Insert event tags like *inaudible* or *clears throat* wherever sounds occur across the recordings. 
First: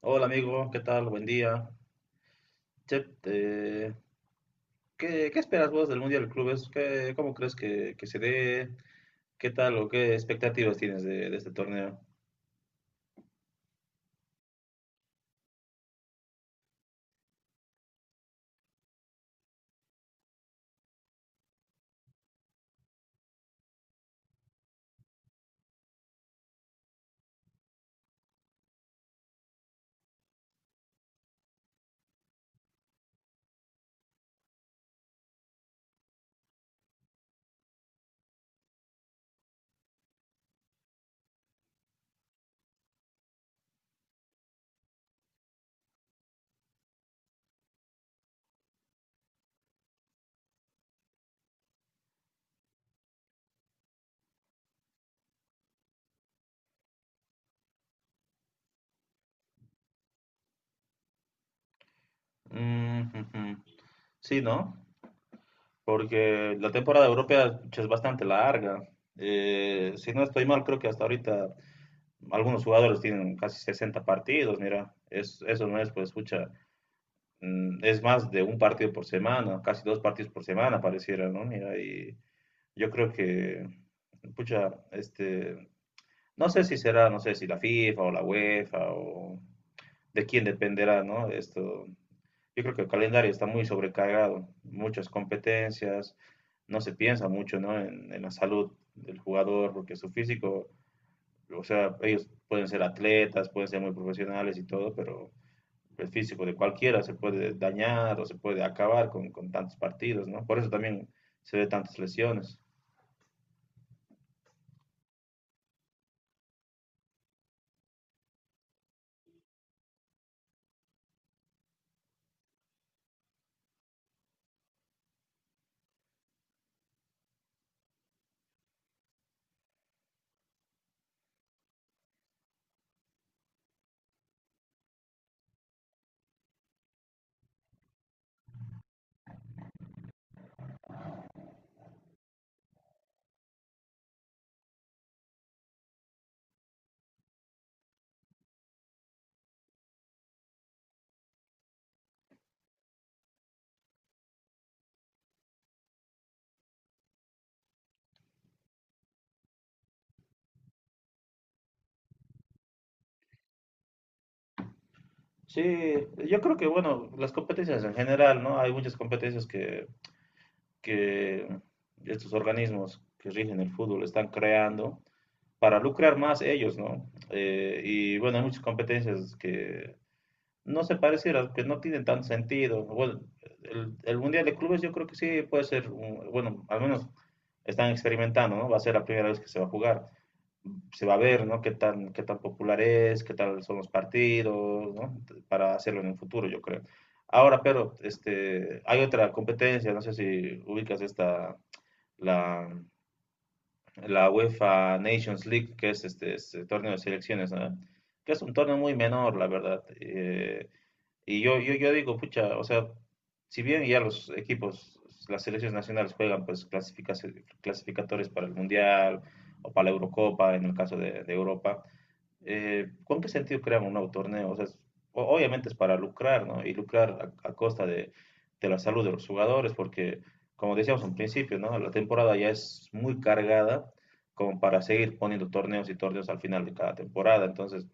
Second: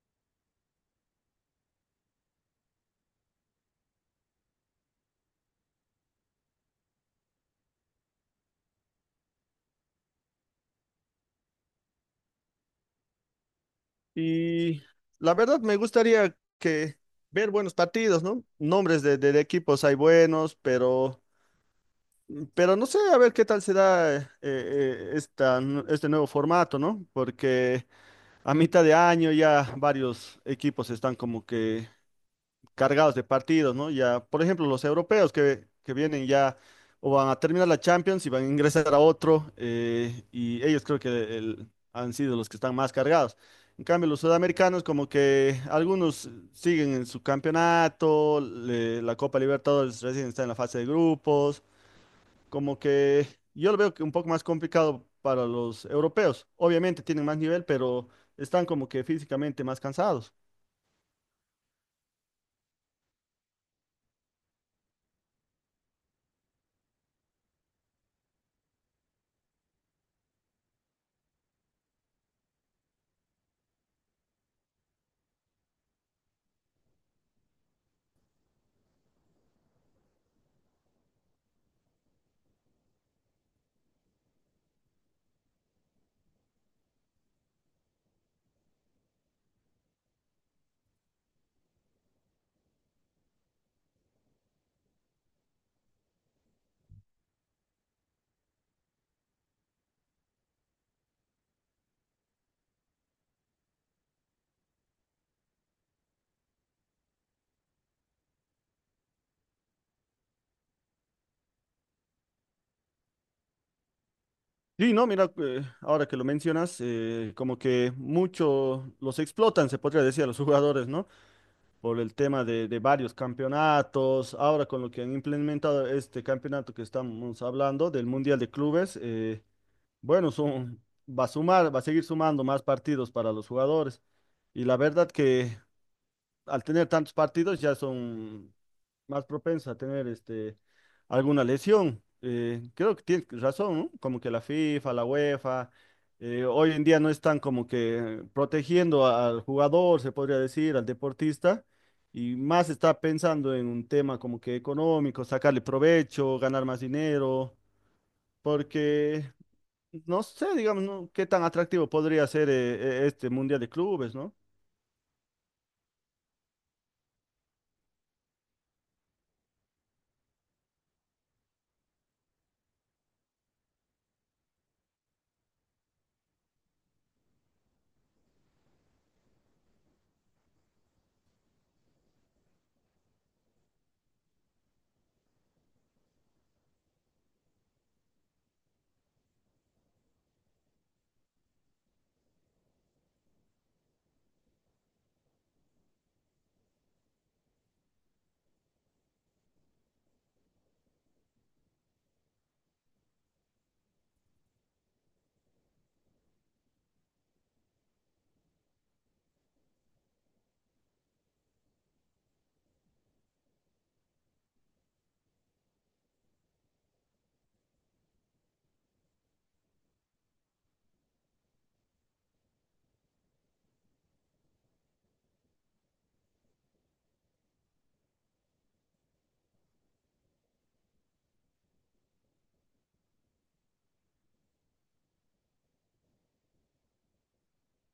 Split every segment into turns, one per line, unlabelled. Hola amigo, ¿qué tal? Buen día. Che, ¿qué esperas vos del Mundial de Clubes? ¿Qué, cómo crees que se dé? ¿Qué tal o qué expectativas tienes de este torneo?
Y la verdad me gustaría que ver buenos partidos, ¿no? Nombres de equipos hay buenos, pero no sé, a ver qué tal se da este nuevo formato, ¿no? Porque a mitad de año ya varios equipos están como que cargados de partidos, ¿no? Ya, por ejemplo, los europeos que vienen ya o van a terminar la Champions y van a ingresar a otro, y ellos creo que han sido los que están más cargados. En cambio, los sudamericanos como que algunos siguen en su campeonato, la Copa Libertadores recién está en la fase de grupos, como que yo lo veo que un poco más complicado para los europeos. Obviamente tienen más nivel, pero están como que físicamente más cansados.
Mm, ujú. Sí, ¿no? Porque la temporada europea che, es bastante larga. Si no estoy mal, creo que hasta ahorita algunos jugadores tienen casi 60 partidos, mira, es, eso no es, pues, escucha, es más de un partido por semana, casi dos partidos por semana pareciera, ¿no? Mira, y... Yo creo que, pucha, no sé si será, no sé si la FIFA o la UEFA o de quién dependerá, ¿no? Esto, yo creo que el calendario está muy sobrecargado, muchas competencias, no se piensa mucho, ¿no? En la salud del jugador, porque su físico, o sea, ellos pueden ser atletas, pueden ser muy profesionales y todo, pero el físico de cualquiera se puede dañar o se puede acabar con tantos partidos, ¿no? Por eso también se ve tantas lesiones.
Sí, no, mira, ahora que lo mencionas, como que mucho los explotan, se podría decir, a los *laughs* jugadores, ¿no? Por el tema de varios campeonatos, ahora con lo que han implementado este campeonato que estamos hablando del Mundial de Clubes, bueno, va a sumar, va a seguir sumando más partidos para los jugadores. Y la verdad que al tener tantos partidos ya son más propensas a tener alguna lesión. Creo que tienes razón, ¿no? Como que la FIFA, la UEFA, hoy en día no están como que protegiendo al jugador, se podría decir, al deportista, y más está pensando en un tema como que económico, sacarle provecho, ganar más dinero, porque no sé, digamos, ¿no? ¿Qué tan atractivo podría ser este Mundial de Clubes, ¿no?
Sí, yo creo que, bueno, las competencias en general, ¿no? Hay muchas competencias que estos organismos que rigen el fútbol están creando para lucrar más ellos, ¿no? Y bueno, hay muchas competencias que no se parecieran, que no tienen tanto sentido. Bueno, el Mundial de Clubes yo creo que sí puede ser, bueno, al menos están experimentando, ¿no? Va a ser la primera vez que se va a jugar se va a ver, ¿no? Qué tan popular es, qué tal son los partidos, ¿no? Para hacerlo en el futuro, yo creo. Ahora, pero, este, hay otra competencia, no sé si ubicas esta, la, la UEFA Nations League, que es este torneo de selecciones, ¿no? Que es un torneo muy menor, la verdad. Y yo digo, pucha, o sea, si bien ya los equipos, las selecciones nacionales juegan pues clasificatorias para el Mundial o para la Eurocopa, en el caso de Europa, ¿con qué sentido crean un nuevo torneo? O sea, obviamente es para lucrar, ¿no? Y lucrar a costa de la salud de los jugadores, porque, como decíamos en principio, ¿no? La temporada ya es muy cargada como para seguir poniendo torneos y torneos al final de cada temporada. Entonces,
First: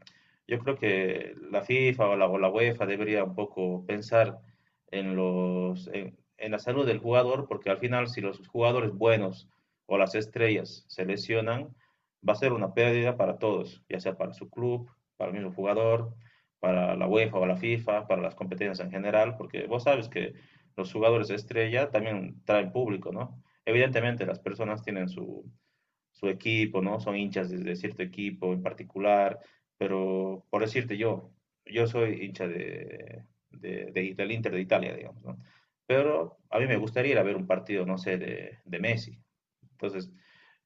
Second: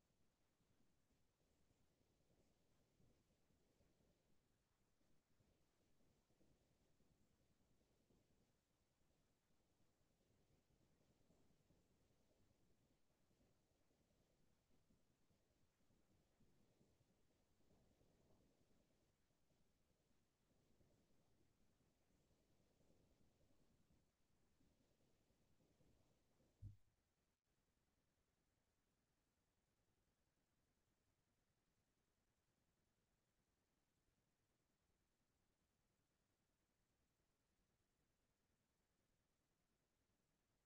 yo creo que la FIFA o o la UEFA debería un poco pensar en los, en la salud del jugador, porque al final, si los jugadores buenos o las estrellas se lesionan, va a ser una pérdida para todos, ya sea para su club, para el mismo jugador, para la UEFA o la FIFA, para las competencias en general, porque vos sabes que los jugadores estrella también traen público, ¿no? Evidentemente las personas tienen su, su equipo, ¿no? Son hinchas de, cierto equipo en particular, pero por decirte yo, yo soy hincha de, del Inter de Italia, digamos, ¿no? Pero a mí me gustaría ir a ver un partido, no sé, de Messi. Entonces,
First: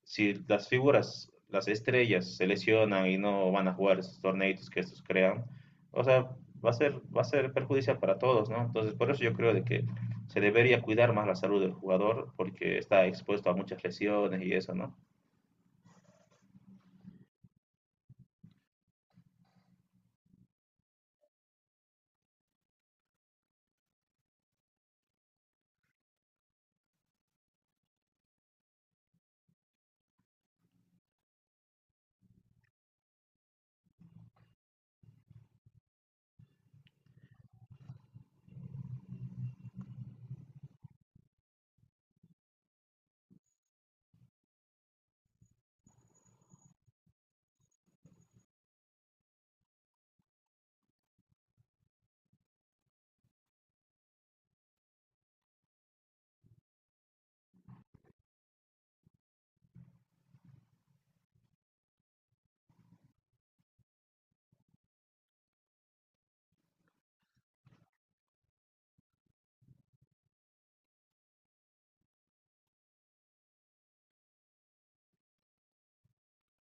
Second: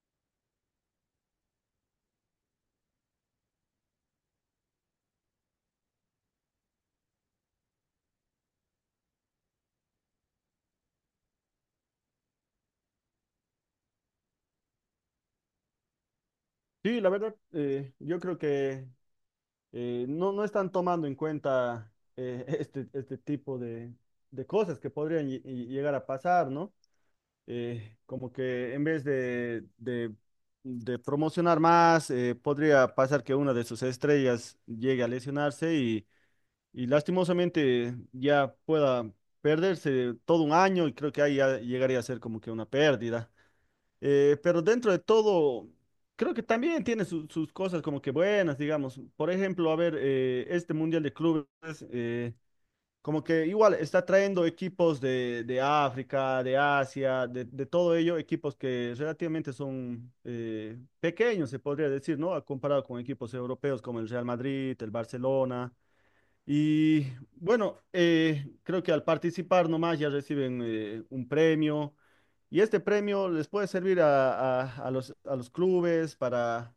si las figuras, las estrellas se lesionan y no van a jugar esos torneitos que estos crean, o sea, va a ser perjudicial para todos, ¿no? Entonces, por eso yo creo de que se debería cuidar más la salud del jugador porque está expuesto a muchas lesiones y eso, ¿no?
Sí, la verdad, yo creo que no, no están tomando en cuenta *laughs* este tipo de cosas que podrían llegar a pasar, ¿no? Como que en vez de de promocionar más, podría pasar que una de sus estrellas llegue a lesionarse y lastimosamente ya pueda perderse todo un año y creo que ahí ya llegaría a ser como que una pérdida. Pero dentro de todo, creo que también tiene sus cosas como que buenas, digamos. Por ejemplo, a ver, este Mundial de Clubes, eh, como que igual está trayendo equipos de África, de Asia, de todo ello, equipos que relativamente son pequeños, se podría decir, ¿no? Comparado con equipos europeos como el Real Madrid, el Barcelona. Y bueno, creo que al participar nomás ya reciben un premio y este premio les puede servir a los clubes para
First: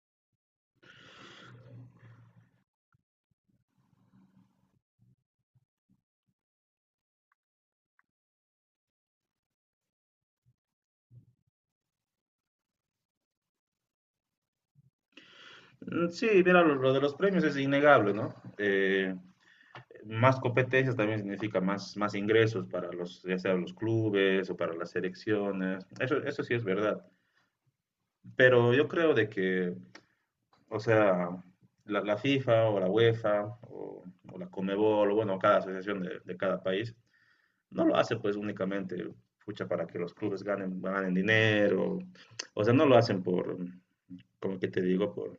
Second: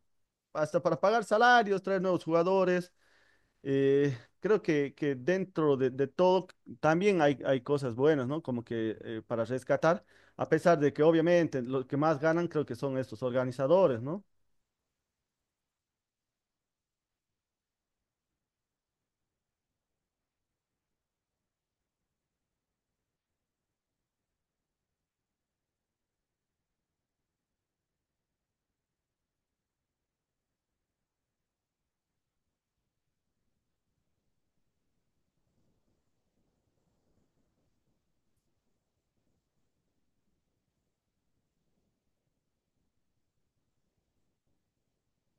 hasta para pagar salarios, traer nuevos jugadores. Creo que dentro de todo también hay cosas buenas, ¿no? Como que para rescatar, a pesar de que obviamente los que más ganan creo que son estos organizadores, ¿no?
Sí, mira, lo de los premios es innegable, ¿no? Más competencias también significa más, más ingresos para los, ya sea los clubes o para las selecciones. Eso sí es verdad. Pero yo creo de que o sea, la FIFA o la UEFA o, o la Conmebol, o bueno, cada asociación de cada país, no lo hace pues únicamente pucha, para que los clubes ganen, ganen dinero. O sea, no lo hacen por, como que te digo,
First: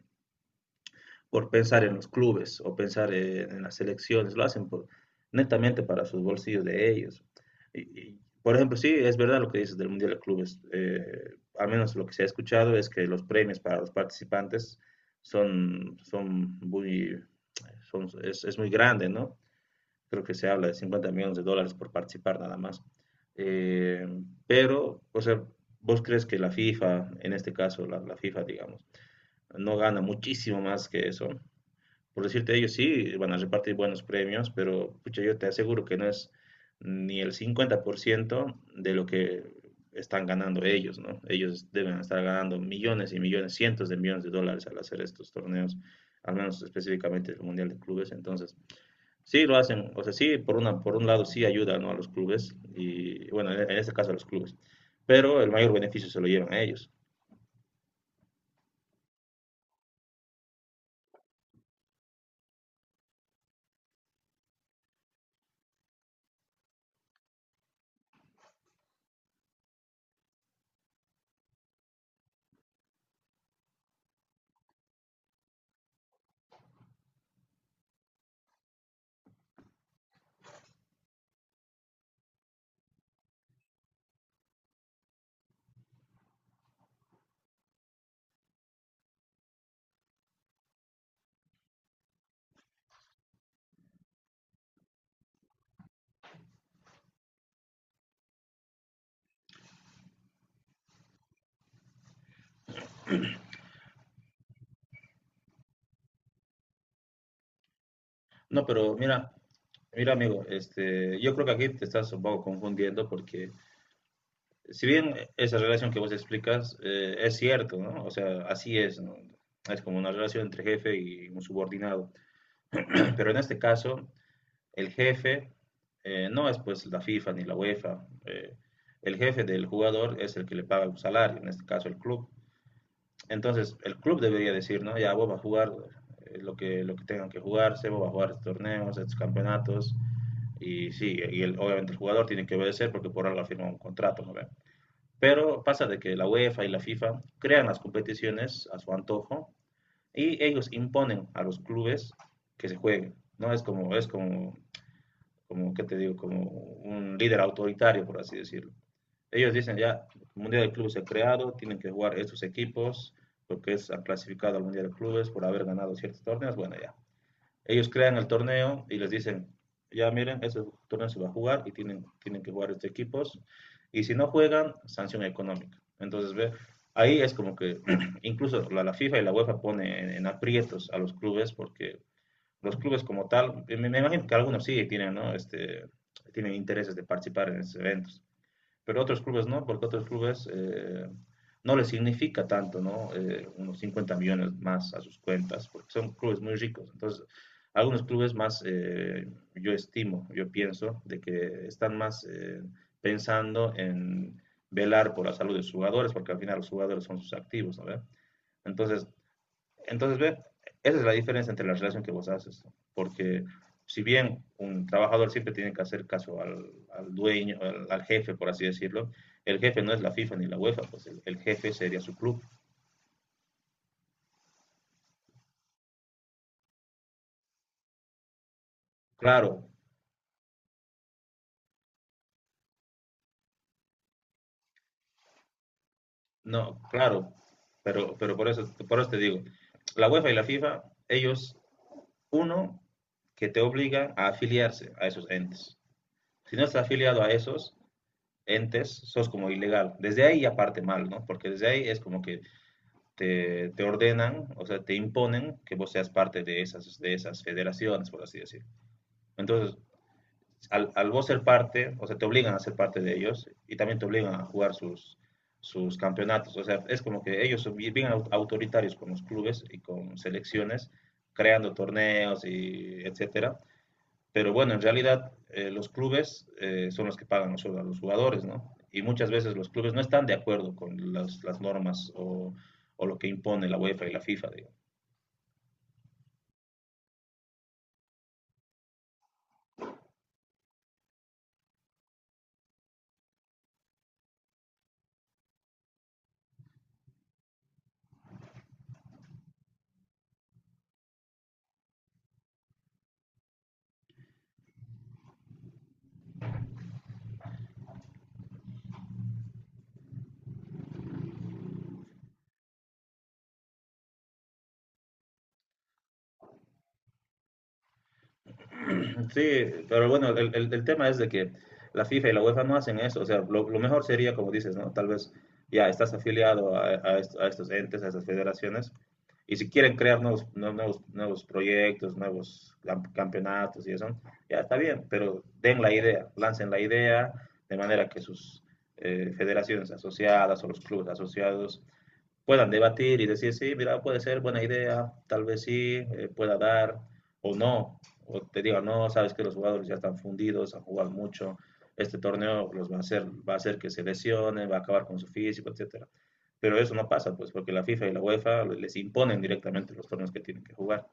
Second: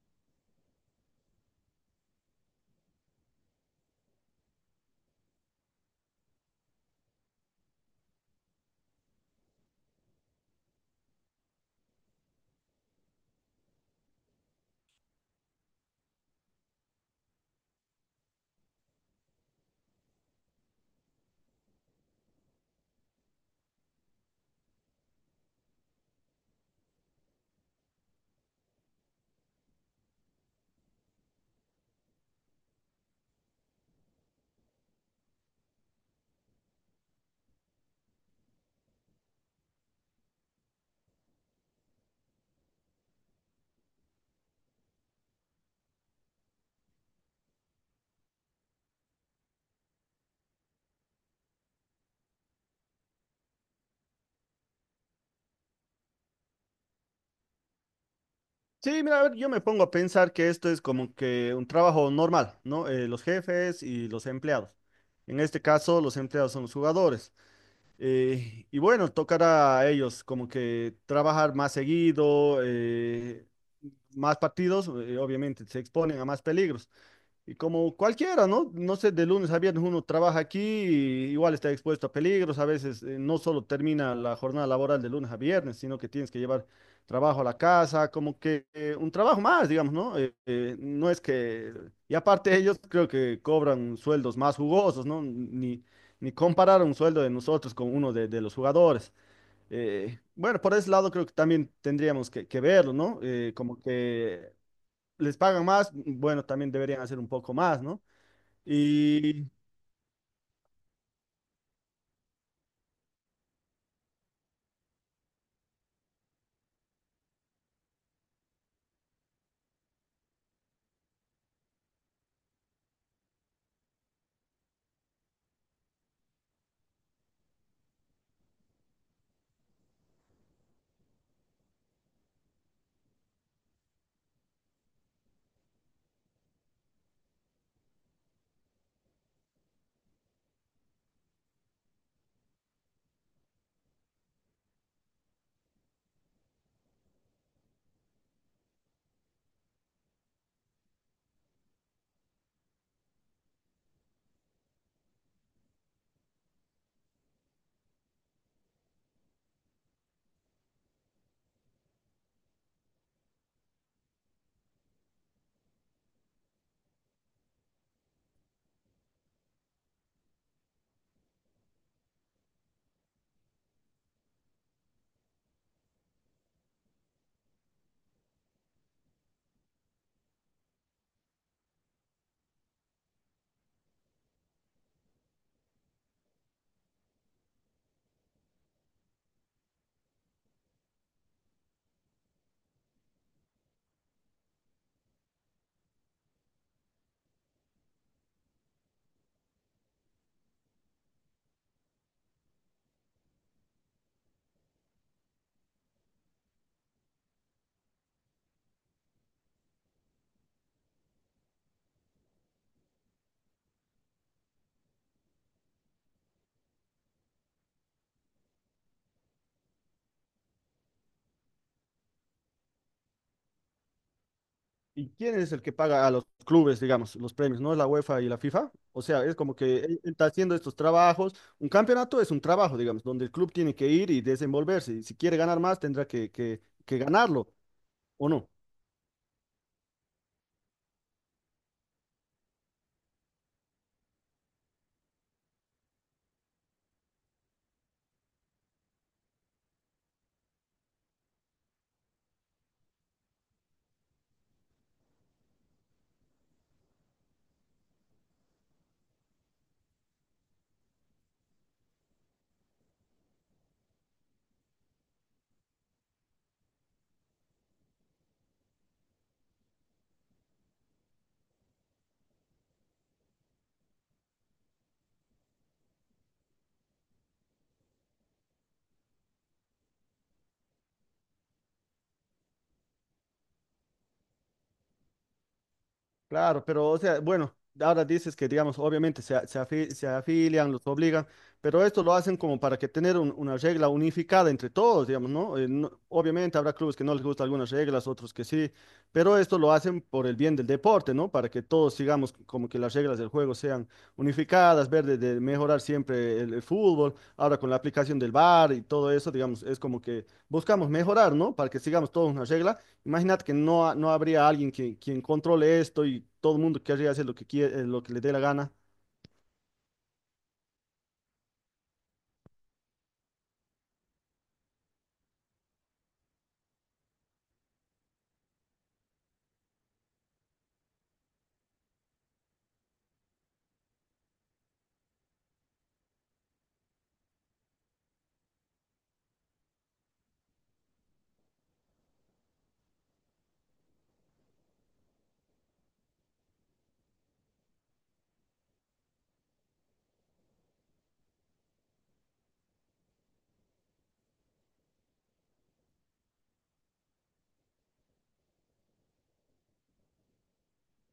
por pensar en los clubes o pensar en las selecciones, lo hacen por, netamente para sus bolsillos de ellos. Por ejemplo, sí, es verdad lo que dices del Mundial de Clubes. Al menos lo que se ha escuchado es que los premios para los participantes son, son muy, son, es muy grande, ¿no? Creo que se habla de 50 millones de dólares por participar nada más. Eh, pero, o sea, ¿vos crees que la FIFA, en este caso la FIFA, digamos, no gana muchísimo más que eso? Por decirte, ellos sí van a repartir buenos premios, pero pucha, yo te aseguro que no es ni el 50% de lo que están ganando ellos, ¿no? Ellos deben estar ganando millones y millones, cientos de millones de dólares al hacer estos torneos, al menos específicamente el Mundial de Clubes. Entonces, sí lo hacen, o sea, sí, por una, por un lado sí ayuda, ¿no? A los clubes, y bueno, en este caso a los clubes, pero el mayor beneficio se lo llevan a ellos.
Sí, mira, a ver, yo me pongo a pensar que esto es como que un trabajo normal, ¿no? Los jefes y los empleados. En este caso, los empleados son los jugadores. Y bueno, tocará a ellos como que trabajar más seguido, más partidos, obviamente se exponen a más peligros. Y como cualquiera, ¿no? No sé, de lunes a viernes uno trabaja aquí, y igual está expuesto a peligros, a veces no solo termina la jornada laboral de lunes a viernes, sino que tienes que llevar trabajo a la casa, como que un trabajo más, digamos, ¿no? No es que... Y aparte ellos creo que cobran sueldos más jugosos, ¿no? Ni comparar un sueldo de nosotros con uno de los jugadores. Bueno, por ese lado creo que también tendríamos que verlo, ¿no? Como que les pagan más, bueno, también deberían hacer un poco más, ¿no?
No, pero mira,
Y,
mira amigo, este, yo creo que aquí te estás un poco confundiendo porque si bien esa relación que vos explicas es cierto, ¿no? O sea, así es, ¿no? Es como una relación entre jefe y un subordinado. *clears throat* Pero en este caso, el jefe no es pues la FIFA ni la UEFA. El jefe del jugador es el que le paga un salario, en este caso el club. Entonces, el club debería decir, ¿no? Ya vos vas a jugar lo que tengan que jugarse, vos vas a jugar estos torneos, estos campeonatos. Y sí, y obviamente el jugador tiene que obedecer porque por algo ha un contrato, ¿no ve? Pero pasa de que la UEFA y la FIFA crean las competiciones a su antojo y ellos imponen a los clubes que se jueguen, ¿no? Como ¿qué te digo? Como un líder autoritario, por así decirlo. Ellos dicen ya, el Mundial de Clubes se ha creado, tienen que jugar estos equipos, porque es, han clasificado al Mundial de Clubes por haber ganado ciertos torneos, bueno, ya. Ellos crean el torneo y les dicen, ya miren, ese torneo se va a jugar y tienen que jugar estos equipos. Y si no juegan, sanción económica. Entonces, ve, ahí es como que *clears throat* incluso la FIFA y la UEFA pone en, aprietos a los clubes porque los clubes como tal, me imagino que algunos sí tienen, ¿no? Este, tienen intereses de participar en esos eventos pero otros clubes no, porque otros clubes no les significa tanto, ¿no? Unos 50 millones más a sus cuentas, porque son clubes muy ricos. Entonces, algunos clubes más, yo estimo, yo pienso, de que están más pensando en velar por la salud de los jugadores, porque al final los jugadores son sus activos, ¿no? Entonces, entonces, ve, esa es la diferencia entre la relación que vos haces, porque si bien un trabajador siempre tiene que hacer caso al, al dueño, al, al, jefe, por así decirlo, el jefe no es la FIFA ni la UEFA, pues el jefe sería su club.
¿Y quién es el que paga a los clubes, digamos, los premios? ¿No es la UEFA y la FIFA? O sea, es como
Claro,
que él está haciendo estos trabajos. Un campeonato es un trabajo, digamos, donde el club tiene que ir y desenvolverse. Y si quiere ganar más, tendrá
no,
que
claro,
ganarlo, ¿o
pero
no?
por eso te digo, la UEFA y la FIFA, ellos, uno, que te obliga a afiliarse a esos entes. Si no estás afiliado a esos entes, sos como ilegal. Desde ahí ya parte mal, ¿no? Porque desde ahí es como que te ordenan, o sea, te imponen que vos seas parte de esas federaciones, por así decir. Entonces, al vos ser parte, o sea, te obligan a ser parte de ellos y también te obligan a jugar sus, sus campeonatos. O sea, es como que ellos son bien autoritarios con los clubes y con selecciones, creando torneos y etcétera. Pero bueno, en realidad los clubes son los que pagan los sueldos a los jugadores, ¿no? Y muchas veces los clubes no están de acuerdo con las normas o, lo que impone la UEFA y la FIFA. Digamos.
Claro, pero o sea, bueno, ahora dices que, digamos, obviamente se afilian, los obligan, pero esto lo hacen como para que tener una regla unificada entre todos, digamos, ¿no? No, obviamente habrá clubes que no les gustan algunas reglas, otros que sí, pero esto lo hacen por el bien del deporte, ¿no? Para que todos sigamos como que las reglas del juego sean unificadas, ver de mejorar siempre el fútbol, ahora con la aplicación del VAR y todo eso, digamos, es como que buscamos mejorar, ¿no? Para que sigamos todos una regla. Imaginad que no, no habría alguien que, quien controle esto y todo el mundo querría hacer lo que quiere, lo que le dé la gana.
Sí, pero bueno, el tema es de que la FIFA y la UEFA no hacen eso. O sea, lo mejor sería, como dices, ¿no? Tal vez ya estás afiliado a, a estos entes, a estas federaciones, y si quieren crear nuevos, nuevos proyectos, campeonatos y eso, ya está bien, pero den la idea, lancen la idea de manera que sus federaciones asociadas o los clubes asociados puedan debatir y decir, sí, mira, puede ser buena idea, tal vez sí, pueda dar o no, o te diga, no, sabes que los jugadores ya están fundidos, han jugado mucho, este torneo los va a hacer que se lesionen, va a acabar con su físico, etcétera. Pero eso no pasa, pues, porque la FIFA y la UEFA les imponen directamente los torneos que tienen que jugar.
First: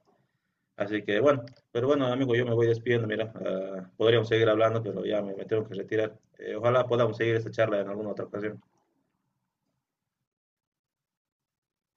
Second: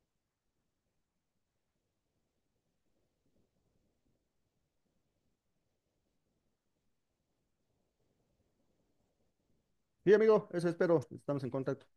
Así que, bueno, pero bueno, amigo, yo me voy despidiendo, mira, podríamos seguir hablando, pero ya me tengo que retirar. Ojalá podamos seguir esta charla en alguna otra ocasión.
Sí, amigo, eso espero. Estamos en contacto.